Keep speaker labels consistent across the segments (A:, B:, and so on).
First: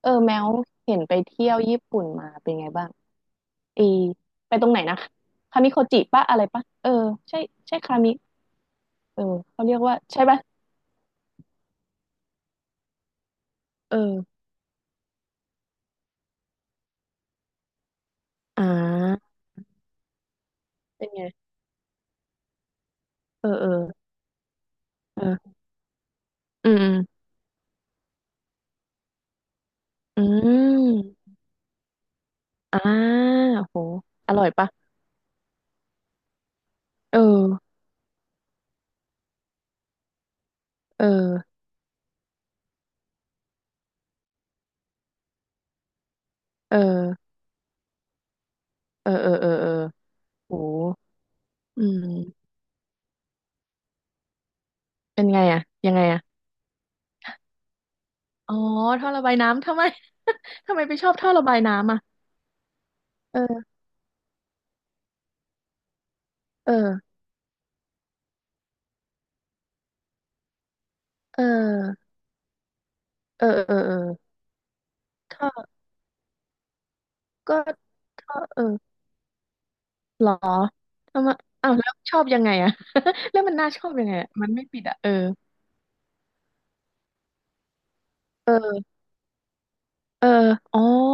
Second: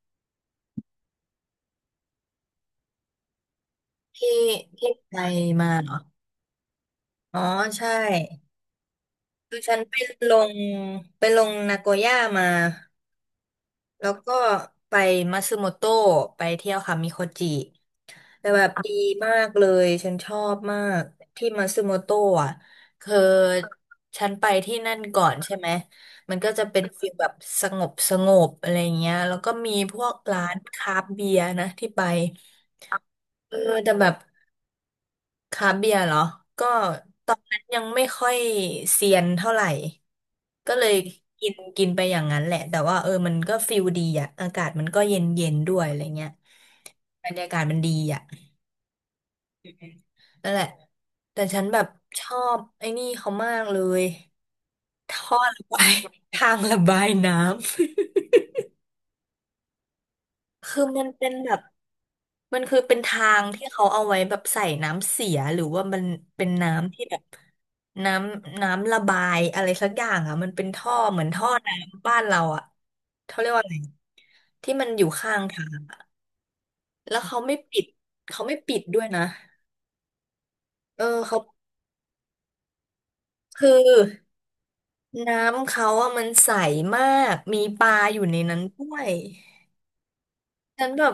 A: เออแมวเห็นไปเที่ยวญี่ปุ่นมาเป็นไงบ้างเอ
B: ที่
A: ไปตรงไหน
B: ที่
A: นะ
B: ไป
A: คา
B: มา
A: มิโค
B: เหรอ
A: จิปะอะไรปะเออ
B: อ๋
A: ใช่
B: อ
A: ใช่
B: ใช่
A: คามิเออ
B: คือ
A: เขาเรี
B: ฉั
A: ย
B: น
A: กว่าใช่
B: ล
A: ปะ
B: งไปลงนาโกย่ามา
A: เอ
B: แล้วก็
A: อ
B: ไปมัตสึโมโตะไปเที่ยวคามิโคจิแต่
A: อ่
B: แบบดี
A: า
B: มากเลยฉันชอบมาก
A: เป็นไง
B: ที่มัตสึโมโตะอ่ะคือ
A: เออเออ
B: ฉันไปที่นั่นก่อน
A: เอ
B: ใช่
A: อ
B: ไหมมันก็จะ
A: อืม
B: เป็น
A: อืม
B: ฟีลแบบสงบสงบอะไรเงี้ยแล้วก็มีพวก
A: อื
B: ร้านคราฟต์เบี
A: ม
B: ยร์นะที่ไป
A: อ่า
B: เออ
A: โห
B: แต่แบบ
A: อร่อยปะ
B: คราฟต์เบียร์เหรอ ก็
A: เออ
B: ตอนนั้นยังไม่ค่อยเซียนเท่าไหร่ ก็เลย
A: เออ
B: กินกินไปอย่างนั้นแหละ แต่ว่าเออมันก็ฟิลดีอ่ะอากาศมันก็เย็นเย็นด้วยอะไรเงี้ย
A: เอ
B: บร
A: อ
B: รยากาศมันดีอ่ะ
A: เออเออเออเออ
B: นั่น
A: โห
B: แหละแต่ฉันแบ
A: อื
B: บชอ
A: ม
B: บไอ้นี่เขามากเลย
A: เป็น
B: ท่อ
A: ไงอะ
B: ระบา
A: ยั
B: ย
A: งไงอะ
B: ทางระบายน้ำ
A: อ๋อท่อระบายน้ำทำไม ทำไม
B: คือ
A: ไป
B: มั
A: ช
B: น
A: อบ
B: เป็
A: ท่อ
B: น
A: ระ
B: แบ
A: บาย
B: บ
A: น้ำอะ
B: มันคือเป็นทางที่
A: เออ
B: เขาเอาไว้แบบใส่น้ำเสียหรือว่ามันเป็นน้ำที่
A: เออ
B: แบบน้ำระบายอะไรสักอย่างอ่ะมันเป็นท่อเหมือน
A: เอ
B: ท่อน้ำ
A: อ
B: บ้านเราอ่ะเขา
A: เอ
B: เรี
A: อ
B: ยกว่าอะ
A: เออ
B: ไร
A: เออ
B: ที่มันอยู่ข้าง
A: ท่
B: ทา
A: อ
B: งแล้วเขาไม่
A: ก็
B: ปิด
A: ก็
B: เขาไม่
A: เออ
B: ปิดด้วยนะ
A: หรอ
B: เออ
A: ทำไม
B: เขา
A: อ้าวแล้วชอบยังไงอะ แล้วมัน
B: คื
A: น่า
B: อ
A: ชอบยังไงอะมันไม่ปิดอะเออ
B: น้ำเขาอะมันใสมากมีปลาอยู่ใน
A: เ
B: นั้นด้ว
A: ออ
B: ย
A: เอออ๋อ
B: ฉันแบบ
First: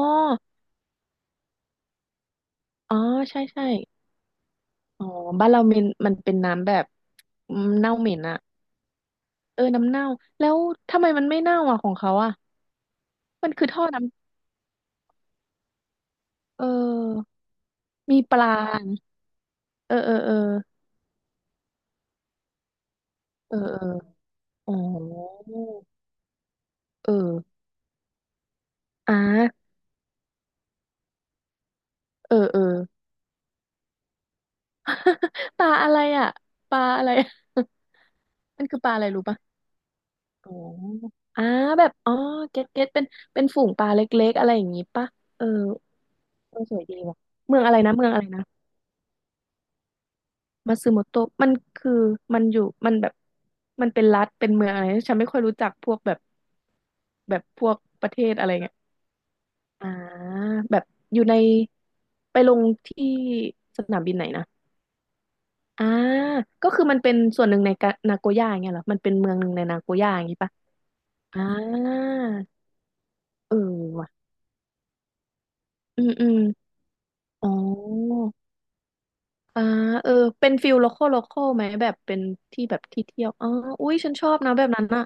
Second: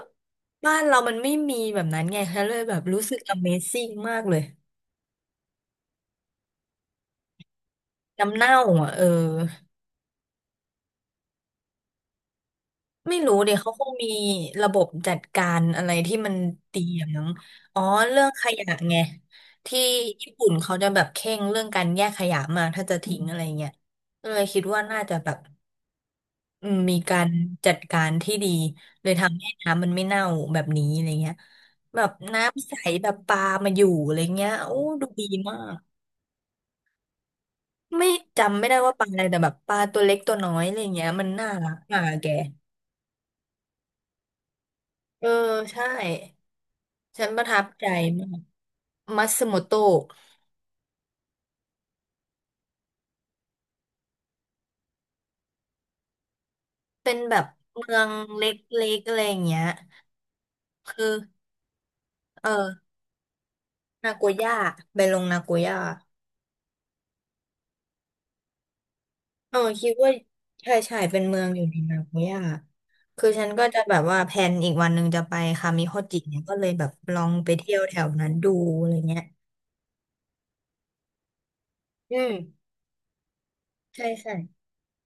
B: บ้านเรามันไม่มีแบบนั้นไงฉันเลยแบบ
A: อ๋อ
B: รู้สึก
A: ใช่ใช่
B: Amazing มากเลย
A: อ๋อบ้านเรามันเป็นน้ำแบบอืมเน่าเหม็น
B: น้ำ
A: อะ
B: เน่าอ่ะเออ
A: เออน้ำเน่าแล้วทำไมมันไม่เน่าอะของเขาอะ
B: ไม่รู้
A: มั
B: เดี๋
A: น
B: ยว
A: คือ
B: เขา
A: ท่
B: ค
A: อ
B: ง
A: น้
B: มีระบบจัดการอะไรที่มัน
A: ำเอ
B: ดีอย่างนั้น
A: อ
B: อ๋อ
A: มี
B: เรื่อง
A: ป
B: ข
A: ลา
B: ยะไงที่
A: เออเออเอ
B: ญี่
A: อ
B: ปุ่นเขาจะแบบเคร่งเรื่องการแยกขยะมากถ้าจะทิ้งอะไร
A: เออ
B: เงี้ยก็เลยคิด
A: เออ
B: ว่าน่าจะ
A: อ
B: แบบ
A: ๋อ
B: อืมมีการ
A: เออ
B: จัดการที่ดีเลย
A: อ่
B: ทำให้
A: า
B: น้ำมันไม่เน่าแบบนี้อะไรเงี้ยแบบ
A: เออเออ
B: น้ำใสแบบปลามาอยู่อะไรเงี้ยโอ้ดูดี มา
A: ปลา
B: ก
A: อะไรอะปลาอะไร
B: ไม่
A: มั
B: ไม่
A: น
B: ได้
A: คือป
B: ว่า
A: ลา
B: ป
A: อะ
B: ลา
A: ไร
B: อะไร
A: รู้
B: แต่
A: ปะ
B: แบบปลาตัวเล็กตัวน้
A: โอ้
B: อ
A: อ
B: ยอะไรเงี้ยมัน
A: อ่า
B: น่ารัก
A: แบบ
B: อ่ะ
A: อ๋อ
B: แก
A: เก็ตเก็ตเป็นเป็นฝูงปลาเล็กๆอะไรอย่างงี้ปะ
B: เออ
A: เออ
B: ใช่
A: เออสวยดีว่ะ
B: ฉันประทั
A: เมือง
B: บ
A: อะไร
B: ใจ
A: นะเมืองอะไร
B: มาก
A: นะ
B: มัตสึโมโตะ
A: มาซึโมโตะมันคือมันอยู่มันแบบมันเป็นรัฐเป็นเมืองอะไรฉันไม่ค่อยรู้จักพวกแบบ
B: เป็นแบ
A: แบบ
B: บ
A: พวก
B: เมือ
A: ป
B: ง
A: ระเทศ
B: เล
A: อะไรเงี้ย
B: ็กๆอะไรอย่างเงี้ย
A: อ่าแบบ
B: คือ
A: อยู่ในไป
B: เอ
A: ลง
B: อ
A: ที่สนาม
B: นา
A: บิน
B: โก
A: ไหนนะ
B: ย่าไปลงนาโกย่า
A: อ่าก็คือมันเป็นส่วนหนึ่งในกะนาโกย่าอย่างเงี้ยเหรอมันเป็นเมืองหนึ่ง
B: เออ
A: ในนา
B: คิ
A: โก
B: ด
A: ย่า
B: ว่า
A: อย่างงี้ปะ
B: ใช่ใช่เป็นเมื
A: อ่า
B: องอยู่ในนาโกย่าคือฉัน
A: เออ
B: ก็จะแบบว่า
A: ว่ะ
B: แพลนอีกวันหนึ่งจะไปคามิโฮ
A: อืม
B: จิ
A: อืม
B: เนี่ยก็เลยแบบลอง
A: อ๋
B: ไปเที่ยวแถว
A: อ
B: นั้นดูอะไรเงี้ย
A: อ่าเออเป็นฟิลโลคอลโลคอลไหมแบบ
B: อื
A: เป็น
B: ม
A: ที่แบบที่เที่ยวอ๋ออุ้ย
B: ใช่
A: ฉันชอ
B: ใช่
A: บนะแบบนั้นอ่ะ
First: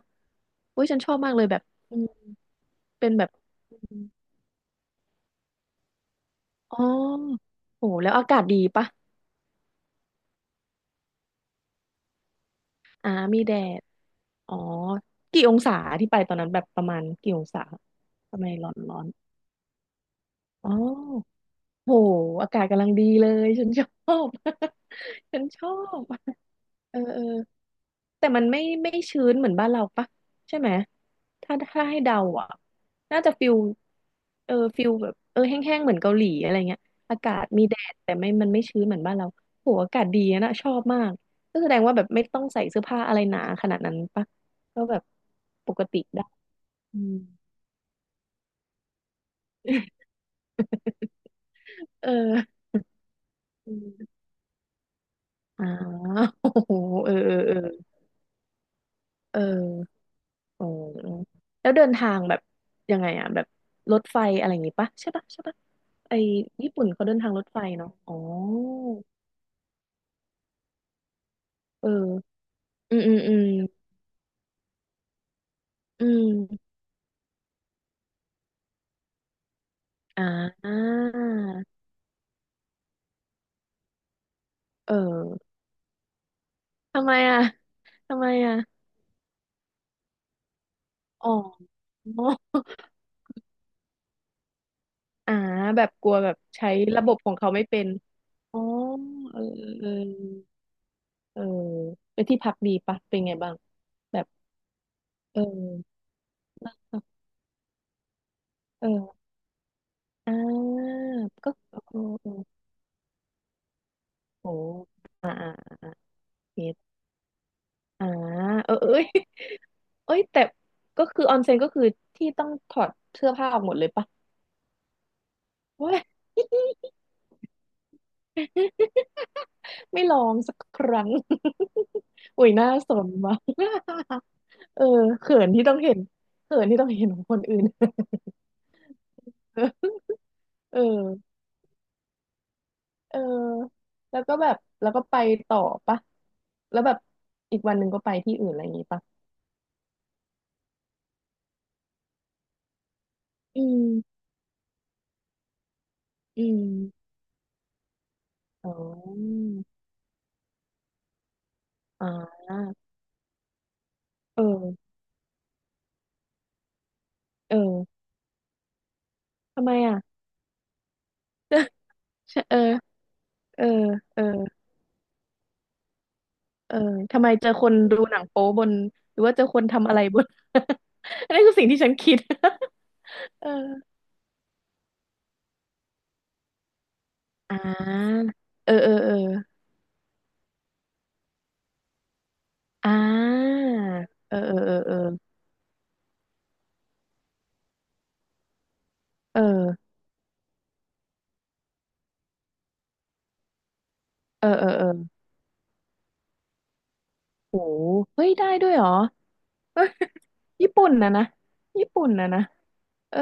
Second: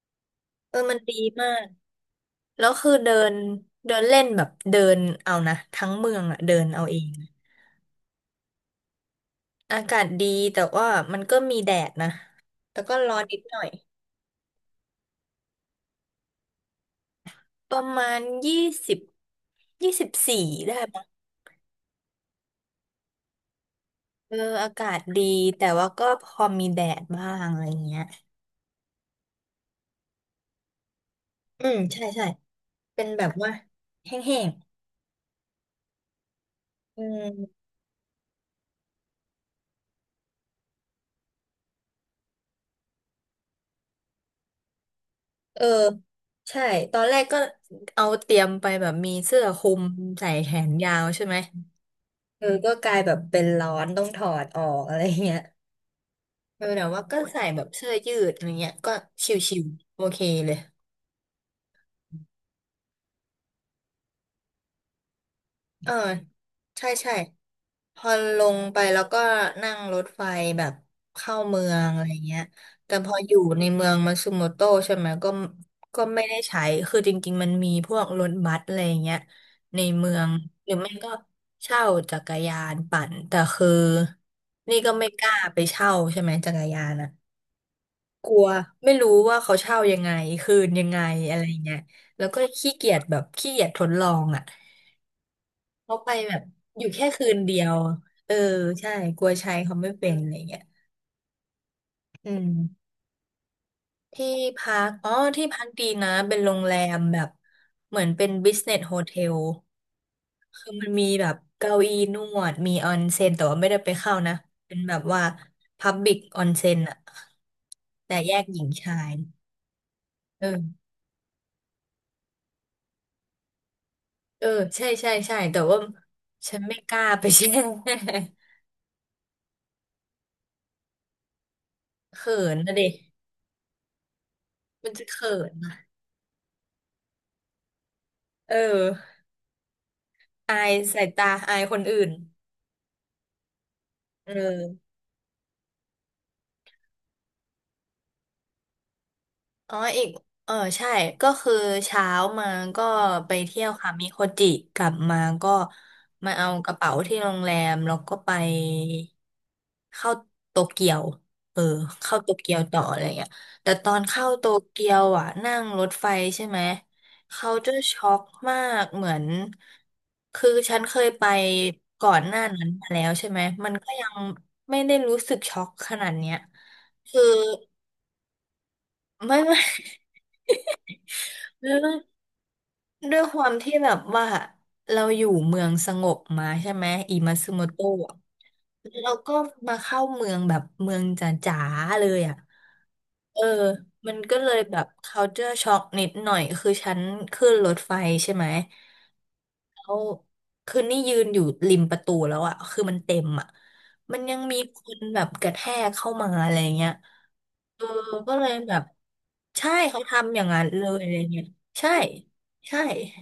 B: เออ
A: อุ้ย
B: มั
A: ฉั
B: น
A: นชอ
B: ดี
A: บมากเลย
B: มา
A: แบบ
B: ก
A: อืม
B: แล้วคือ
A: เป็
B: เดิ
A: นแบบ
B: น
A: อ
B: เดิ
A: ม
B: นเล่นแบบเดินเอานะทั้งเมืองอะเดิน
A: อ๋อ
B: เอาเอง
A: โหแล้วอากาศดีปะ
B: อากาศดีแต่ว่ามันก็มีแดดนะแต่ก็
A: อ่า
B: ร้อนนิ
A: มี
B: ดห
A: แด
B: น่อย
A: ดอ๋อกี่องศาที่ไปตอนนั้นแบบประมาณกี่องศา
B: ประมาณ
A: ทำไม
B: ยี่
A: ร้อน
B: สิ
A: ร้
B: บ
A: อน
B: ยี่สิบสี่
A: อ๋อ
B: ได้มั้ง
A: โหอากาศกำลังดีเลยฉันชอบ
B: เอออากาศดี
A: ฉันช
B: แต่
A: อ
B: ว่าก็
A: บ
B: พอมีแด
A: เออ
B: ด
A: เออ
B: บ้างอะไรเงี้ย
A: แต่มันไม่ชื้นเหมือนบ้านเราปะใช่ไหมถ้า
B: อืม
A: ถ้าให้
B: ใช่
A: เดา
B: ใช่
A: อ่ะ
B: เป็น
A: น่า
B: แบ
A: จะ
B: บ
A: ฟิ
B: ว่า
A: ล
B: แห้ง
A: ฟิลแบบเออแห้งๆเหมือนเกาหลีอะไรเงี้ย
B: ๆอื
A: อา
B: ม
A: กาศมีแดดแต่ไม่มันไม่ชื้นเหมือนบ้านเราโหอากาศดีอะนะชอบมากก็แสดงว่าแบบไม่ต้องใส่เสื้อผ้าอะไรหนาขนาดนั้นปะก็แบบ
B: เออ
A: ปกติได้
B: ใช่ต
A: อื
B: อน
A: ม
B: แรกก็เอาเตรียมไปแบบมีเสื้อคลุม ใส่แขนยาวใช่ไหม
A: เอ
B: เออ
A: อ
B: ก็กลายแบบเป็นร้อ
A: อื
B: น
A: ม
B: ต้อง ถอดออกอะไรเงี้ย
A: อ่าโอ้
B: เอ อ
A: โห
B: แต่ว่า
A: เออ
B: ก็
A: เออ
B: ใส่
A: เออ
B: แบบเสื้อยืดอะไรเงี้ยก็ช
A: เออ
B: ิวๆโอเคเลย
A: อ๋อแล้วเดินทางแบบยังไงอะแบบรถไฟอะไรอย่างงี้ปะใช่ปะใช่ปะ
B: เออ
A: ไอญี่ปุ่
B: ใช่
A: นเขา
B: ใช่
A: เดินทางรถไฟเนาะ
B: พอ
A: อ๋อ
B: ลงไปแล้วก็นั่งรถไฟแบบเข้าเมือ
A: เอ
B: งอะไร
A: อ
B: เงี้ยแต่
A: อืม
B: พ
A: อื
B: อ
A: ม
B: อ
A: อื
B: ยู่
A: ม
B: ในเมืองมันซูโมโตใช่ไหมก็
A: อื
B: ไม่ได้ใช้
A: ม
B: คือจริงๆมันมีพวกรถบัสอะไรเงี้ยในเมือ
A: อ่
B: งหรือไม่
A: า
B: ก็เช่าจักรยานปั่นแต่คือนี่ก็
A: เอ
B: ไม่กล้า
A: อ
B: ไปเช่าใช่ไหมจักรยาน
A: ทำ
B: อ่ะ
A: ไมอะทำ
B: ก
A: ไม
B: ลัว
A: อะ
B: ไม่รู้ว่าเขาเช่ายังไงคืนยังไง
A: อ๋
B: อะไร
A: อ
B: เงี้ยแล้วก็ขี้เกียจแบบขี้เกียจทดลองอ่ะ
A: อ่าแบบ
B: เขา
A: ก
B: ไป
A: ลัวแบ
B: แบ
A: บ
B: บ
A: ใช้
B: อยู่
A: ระ
B: แค่
A: บบ
B: คื
A: ของ
B: น
A: เขา
B: เดี
A: ไม่
B: ยว
A: เป็น
B: เออ
A: อ๋อ
B: ใช่กลัว
A: เออ
B: ใช้เขา
A: เออ
B: ไม่เป็นอะไรเงี้ย
A: เออไป
B: อื
A: ที่พักดี
B: ม
A: ปะเป็นไงบ้างแบ
B: ที่
A: บ
B: พักอ๋อ
A: เอ
B: ที่พักดี
A: อ
B: นะเป็นโรงแรมแบบเหมือนเป็นบิสเนส
A: เอ
B: โฮเท
A: อ
B: ล
A: อ่
B: คือมั
A: า
B: นมีแบบ
A: ก็
B: เก้า
A: โอ
B: อี้นว
A: ้
B: ดมีออนเซ็นแต่ว่าไม่ได้ไปเข้านะเป็น
A: โห
B: แบบว่าพับบิกออนเซ็
A: เม็
B: น
A: ด
B: อะ
A: อ่า
B: แต่แยกหญิง
A: เออเอ้
B: ชา
A: ย
B: ย
A: เอ้ยแต่
B: เออ
A: ก็คือออนเซ็นก็คือที่ต้องถอดเสื้อผ้าออกหมดเลยปะ
B: เออใช่ใช่ใช่แต่ว่า
A: เว้ย
B: ฉันไม่ก ล้าไป แช่
A: ไม่ลองสักครั้ง
B: เขิ
A: อุ้ย
B: น
A: น่า
B: นะดิ
A: สนมาก เออ
B: มันจะเขิ
A: เขิน
B: น
A: ที่
B: นะ
A: ต้องเห็นเขินที่ต้องเห็นของคนอื่น
B: เออ อาย
A: เออ
B: สายตาอายคนอื่น
A: เออแล้ว
B: เอ
A: ก็แบบแล้
B: อ
A: วก็ไปต่อปะแล้วแบบอีกวันหนึ่งก็ไปที่อื่นอะไรอย่างงี้ปะ
B: อ๋ออีกเออใช่ก็คือเช้ามาก็ไปเที่
A: อื
B: ยวค่ะมิโค
A: ม
B: จิกลับมาก็มา
A: อื
B: เอากระเป๋า
A: ม
B: ที่โรงแรมแล้วก็ไป
A: อ๋อ
B: เข้าโตเกียวเออเข้าโต
A: อ่า
B: เกียวต่ออะไรเงี้ยแต่ตอนเข้า
A: เ
B: โตเกี
A: ออ
B: ยวอ่ะนั่งรถไฟใช่ไหมเขาจะ
A: เออ
B: ช็อกมากเหมือน
A: ทำไมอ่ะ
B: คือฉันเคยไป ก่อนหน้า
A: เออ
B: นั้นมาแล้วใช่ไหม
A: เออ
B: มันก็ยัง
A: เออ
B: ไม่ได้รู้สึกช็อกขนาดเนี้ย
A: เออ
B: คื
A: ทำ
B: อ
A: ไมเจอคนดูหนังโป๊บนหรือว่า
B: ไม่
A: เจอ ค
B: ไม่
A: นทำอะไร บน อันนี้คือสิ่ง
B: ไม่
A: ที่ฉั
B: ไม่
A: นคิด
B: ด้วยค
A: เอ
B: วา
A: อ
B: มที่แบบว่าเราอยู่เมืองสงบมาใช่ไหมอิมาซึ
A: อ่
B: โมโตะ
A: าเออเออ
B: แล้ว
A: เอ
B: เรา
A: อ
B: ก็มาเข้าเมืองแบบเมืองจ๋าๆเลยอ่ะ
A: อ่
B: เออ
A: า
B: มัน
A: เอ
B: ก็
A: อ
B: เล
A: เอ
B: ย
A: อ
B: แบบ
A: เออ
B: culture shock นิดหน่อยคือฉันขึ้นรถไฟใช่ไหม
A: เอ
B: แล้
A: อ
B: วคือนี่ยืนอยู่ริมประตูแล้วอ่ะคือมันเต็มอ่ะมันยัง
A: เออ
B: มี
A: เออ
B: ค
A: เออ
B: น
A: เออ
B: แบบกระแทกเข้ามาอะไรเงี้ย
A: โห
B: เออ
A: เฮ้ย
B: ก็เล
A: ได้
B: ย
A: ด้ว
B: แบ
A: ย
B: บ
A: เหรอ
B: ใช่
A: เอ้ย
B: เขาทำอย่างนั้น
A: ญี่
B: เล
A: ปุ่น
B: ยอะ
A: นะ
B: ไร
A: นะ
B: เงี้ย
A: ญี่
B: ใช่
A: ปุ่นนะนะ
B: ใช่
A: เออ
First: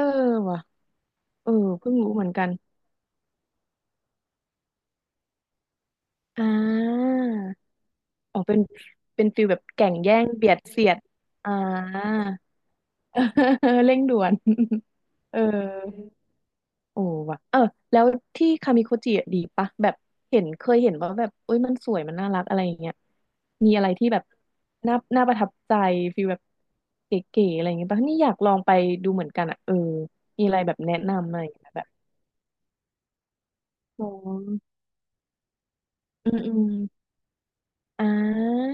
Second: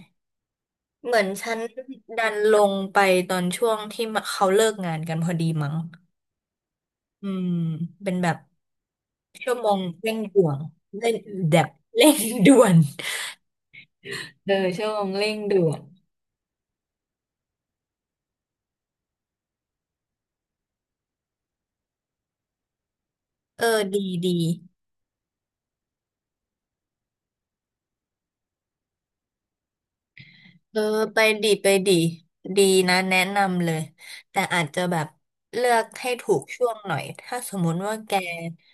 A: ว่ะ
B: เหมือน
A: เออ
B: ฉัน
A: เพิ่งรู้เห
B: ดั
A: มือน
B: น
A: กัน
B: ลงไปตอนช่วงที่เขาเลิกงานกันพอดีมั้ง
A: อ่า
B: อืมเป็นแบบ
A: อ๋อเป็นฟิล
B: ชั่
A: แบ
B: ว
A: บ
B: โมง
A: แก่ง
B: เร่
A: แย่
B: ง
A: ง
B: ด่
A: เบี
B: ว
A: ย
B: น
A: ดเสียด
B: เร่ง
A: อ่า
B: แบบเร่งด่วน
A: เออเร่งด่วน
B: เออชั่วโมง เร่
A: เอ
B: ง
A: อ
B: ด่วน
A: โอ้ว่ะเออแล้วที่คามิโคจิอะดีปะแบบเห็นเคยเห็นว่าแบบเอ้ยมันสวยมันน่ารักอะไรอย่างเงี้ย
B: เออ
A: มีอะไร
B: ดี
A: ที่แบบ
B: ดี
A: น่าประทับใจฟีลแบบเก๋ๆอะไรอย่างเงี้ยปะนี่อยากลองไปดูเหมือนกันอ่ะเออมีอะไรแบ
B: เอ
A: บ
B: อ
A: แนะ
B: ไป
A: นำอะไร
B: ดี
A: อย่าง
B: ไป
A: เงี้ยแบบ
B: ดีดีนะแนะนำเลย
A: อ๋อ
B: แต่อาจจะแบบเลือกให้
A: อื
B: ถู
A: ม
B: ก
A: อืม
B: ช่วงหน่อยถ้าสมมุติว่า
A: อ่
B: แก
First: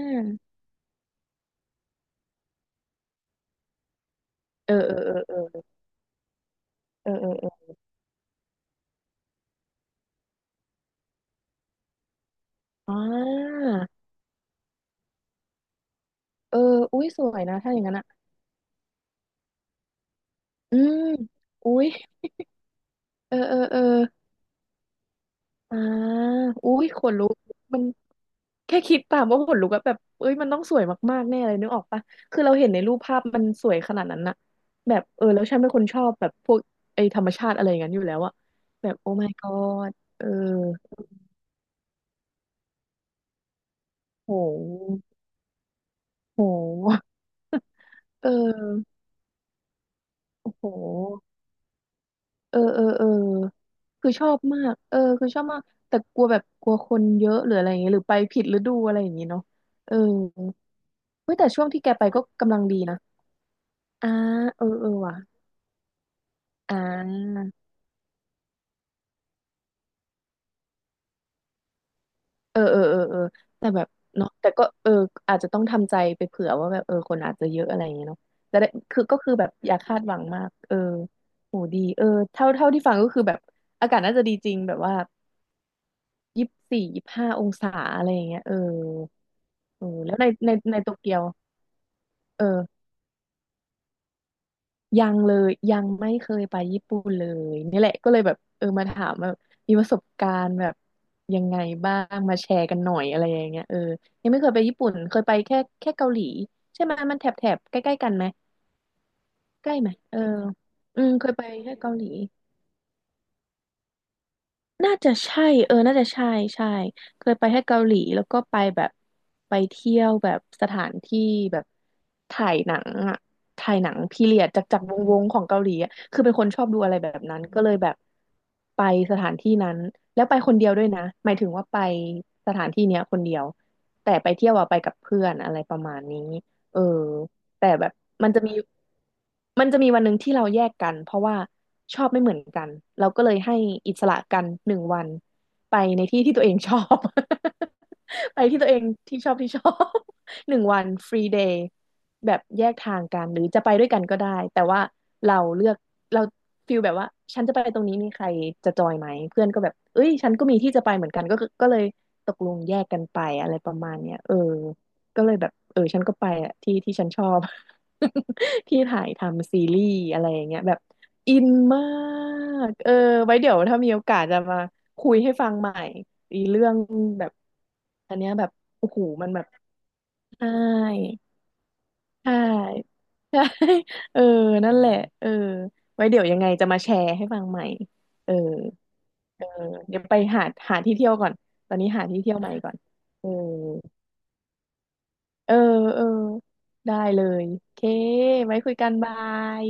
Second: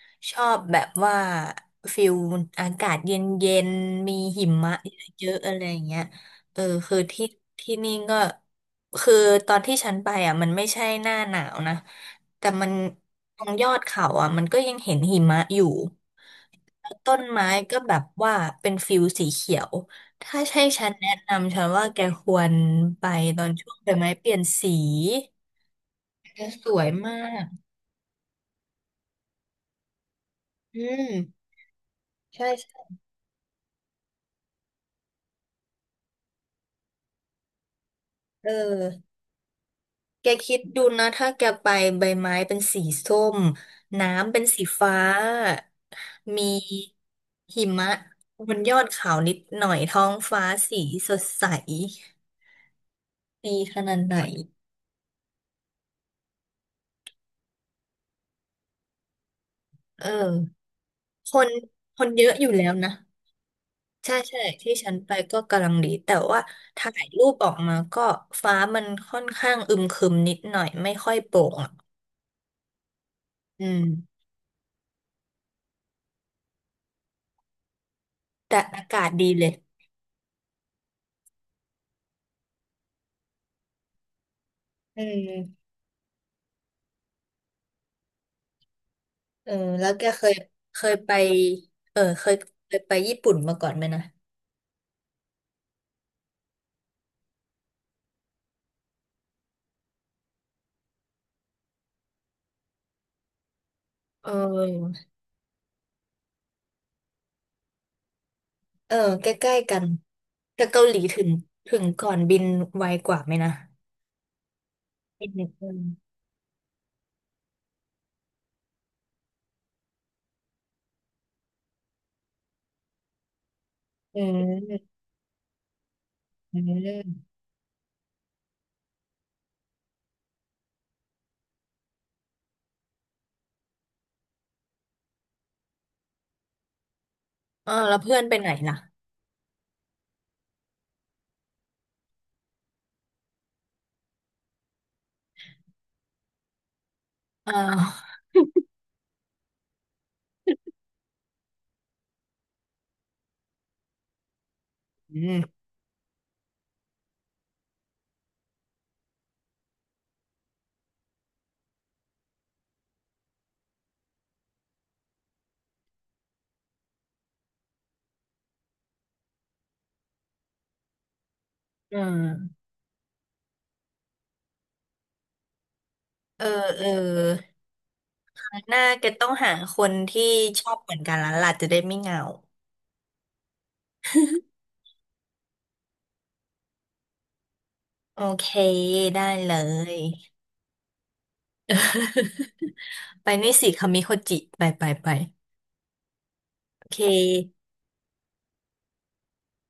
A: า
B: ชอบแบบว่าฟิลอากาศเย็นเย็นมีหิ
A: เอ
B: มะ
A: อเออ
B: เย
A: เอ
B: อะๆอะไร
A: อ
B: อย่างเงี้ยเออคือ
A: เออ
B: ที่
A: เออเออเออ
B: ที่นี่ก็คือตอนที่ฉันไปอ่ะมันไม่ใช่หน้าหนาวนะแต่มัน
A: อ่
B: ตรง
A: า
B: ยอดเขาอ่ะมันก็ยังเห็นหิมะอยู่
A: เอออุ้ย
B: ต้
A: ส
B: น
A: วย
B: ไม้
A: นะถ้าอ
B: ก็
A: ย่าง
B: แบ
A: นั้น
B: บ
A: อ่ะ
B: ว่าเป็นฟิลสีเขียว ถ้าใช่
A: อื
B: ฉัน
A: ม
B: แนะนำฉัน
A: อุ้
B: ว่า
A: ย
B: แกควรไป
A: เออ
B: ตอน
A: เออ
B: ช่วง
A: เออ
B: ใบไม้เปลี่ยนสี
A: อ่า
B: แกส
A: อุ้
B: ว
A: ย
B: ย
A: ขน
B: มา
A: ลุก
B: ก
A: มันแค่คิดตามว่าขนลุกอะแบบเอ้ยมันต้องส
B: อื
A: วยมากๆแน่
B: ม
A: เลยนึกออกปะคือ
B: ใช่
A: เราเห็น
B: ใช่
A: ในรูปภาพมันสวยขนาดนั้นอะแบบเออแล้วฉันเป็นคนชอบแบบพวกไอ้ธรรมชาติอะไรอย่างนั้นอยู่แล้วอะ
B: เ
A: แบบโอ้
B: ออ
A: my god เอ
B: แก
A: อ
B: คิดดูนะถ้าแกไปใบไม้เป็นสีส้ม
A: โ
B: น้ำเป็นสีฟ้า
A: ห
B: ม
A: โห
B: ีหิมะ
A: เ
B: บนยอด
A: ออ
B: เขานิดหน่อยท้องฟ้า
A: โอ้โห
B: สีสดใส
A: เออเออเออ
B: ดีขนาด
A: คือ
B: ไหน
A: ชอบมากเออคือชอบมาก แต่กลัวแบบกลัวคนเยอะหรืออะไรอย่างเงี้ยหรือไปผิดฤดูอะไรอย่างงี้เนาะเออ
B: เออ
A: เฮ้
B: ค
A: ยแต่
B: น
A: ช่วงที่แก
B: ค
A: ไป
B: น
A: ก็
B: เยอะอยู่
A: กำลัง
B: แล้ว
A: ดี
B: นะ
A: นะ อ่า
B: ใช่ใช่
A: เออ
B: ที่
A: เอ
B: ฉั
A: อ
B: นไป
A: ว่ะ
B: ก็กำลังดีแต่ว่า
A: อ่
B: ถ่ายรูป
A: า
B: ออกมาก็ฟ้ามันค่อนข้างอึมครึมนิดหน่อยไม่ค่อยโปร่งอ่ะ
A: เออเออเออเออ
B: อื
A: แต่
B: ม
A: แบบเนาะแต่ก็เอออาจจะต้องทำใจไปเผื่อว่าแบบเออคนอาจจะเยอะอะไรอย่างเงี้ยเนาะ
B: แต่
A: จะได้
B: อากา
A: คือ
B: ศ
A: ก็
B: ดี
A: คือ
B: เล
A: แบ
B: ย
A: บอย่าคาดหวังมากเออโหดีเออเท่าที่ฟังก็คือแบบอากาศน่าจะดีจริงแบบว่า
B: อืม
A: 24-25 องศาอะไรอย่างเงี้ยเออ
B: เออ
A: เอ
B: แล้ว
A: อ
B: แก
A: แล้ว
B: เค
A: ใน
B: ย
A: ใน
B: เค
A: ในโต
B: ยไป
A: เกียว
B: เออเคย
A: เอ
B: เคย
A: อ
B: ไปญี่ปุ่นมาก่อนไหมนะ
A: ยังเลยยังไม่เคยไปญี่ปุ่นเลยนี่แหละก็เลยแบบเออมาถามแบบมีประสบการณ์แบบยังไงบ้างมาแชร์กันหน่อยอะไรอย่างเงี้ยเออ
B: เ
A: ยังไม่เคยไปญี่ปุ่
B: ออ
A: นเคยไปแค่เกาหลีใช่ไหมมันแถบใกล้ๆกันไหม
B: เออใกล้
A: ใก
B: ๆ
A: ล้
B: กัน
A: ไหมเออ
B: แต่เกาหลี
A: อืม
B: ถึ
A: เค
B: ง
A: ยไปแค่
B: ถึง
A: เกาหลี
B: ก่อนบินไวกว่าไหมนะ
A: น่าจะ
B: บินหน
A: ใช่เอ
B: ึ่
A: อ
B: ง
A: น่าจะใช่ใช่เคยไปแค่เกาหลีแล้วก็ไปแบบไปเที่ยวแบบสถานที่แบบถ่ายหนังอ่ะถ่ายหนัง
B: อื
A: พีเรียดจากว
B: ม
A: งวงของเกาหลีอะคือเป็นคน
B: อื
A: ช
B: ม
A: อบ
B: อื
A: ดูอะไรแบบ
B: ม
A: นั้นก็เลยแบบไปสถานที่นั้นแล้วไปคนเดียวด้วยนะหมายถึงว่าไปสถานที่เนี้ยคนเดียวแต่ไปเที่ยวอะไปกับเพื่อนอะไรประมาณนี้เออ แต่
B: เออ
A: แบบ
B: แล้วเพื่อน
A: มัน
B: ไป
A: จะ
B: ไหน
A: มี
B: ล่ะ
A: มันจะมีวันหนึ่งที่เราแยกกันเพราะว่าชอบไม่เหมือนกันเราก็เลยให้อิสระกันหนึ่งวันไปในที่ที่ตัวเองชอบ
B: อ่าว
A: ไปที่ตัวเองที่ชอบที่ชอบ หนึ่งวันฟรีเดย์แบบแยกทางกันหรือจะไปด้วยกันก็ได้แต่ว่า
B: อื
A: เรา
B: ม
A: เลือกเราฟิลแบบว่าฉันจะไปตรงนี้มีใครจะจอยไหมเพื่อนก็แบบเอ้ยฉันก็มีที่จะไปเหมือนกันก็คือก็เลยตกลงแยกกันไปอะไรประมาณเนี้ยเออ ก็เลยแบบเออฉันก็ไปอะที่ที่ฉันชอบ ที่ถ่ายทำซีรีส์อะไรอย่างเงี้ยแบบอินมา
B: อืม
A: กเออไว้เดี๋ยวถ้ามีโอกาสจะมาคุยให้ฟังใหม่อี
B: เออ
A: เรื่อง
B: เออ
A: แบบอันเนี้ยแบบ
B: หน้า
A: โอ้โห
B: เกต้
A: มั
B: อ
A: น
B: ง
A: แบบ
B: หาคนที่
A: ใช่
B: ชอบเหมือนกันแล้วล่ะจะได้ไม่เหงา
A: ใช่ใช่เออนั่นแหละเออไว้เดี๋ยวยังไงจะมาแชร์ให้ฟังใหม่
B: โอ
A: เออ
B: เคได้
A: เออ
B: เลย
A: เดี๋ยวไปหาหาที่เที่ยวก่อนตอนนี้หาที่เที่ยวใหม่ก่อน เอ
B: ไป
A: อ
B: นี่สิคามิโคจิไปไปไป
A: เออเออ
B: โอ
A: ได้
B: เค
A: เลยโอเคไว้คุยกันบาย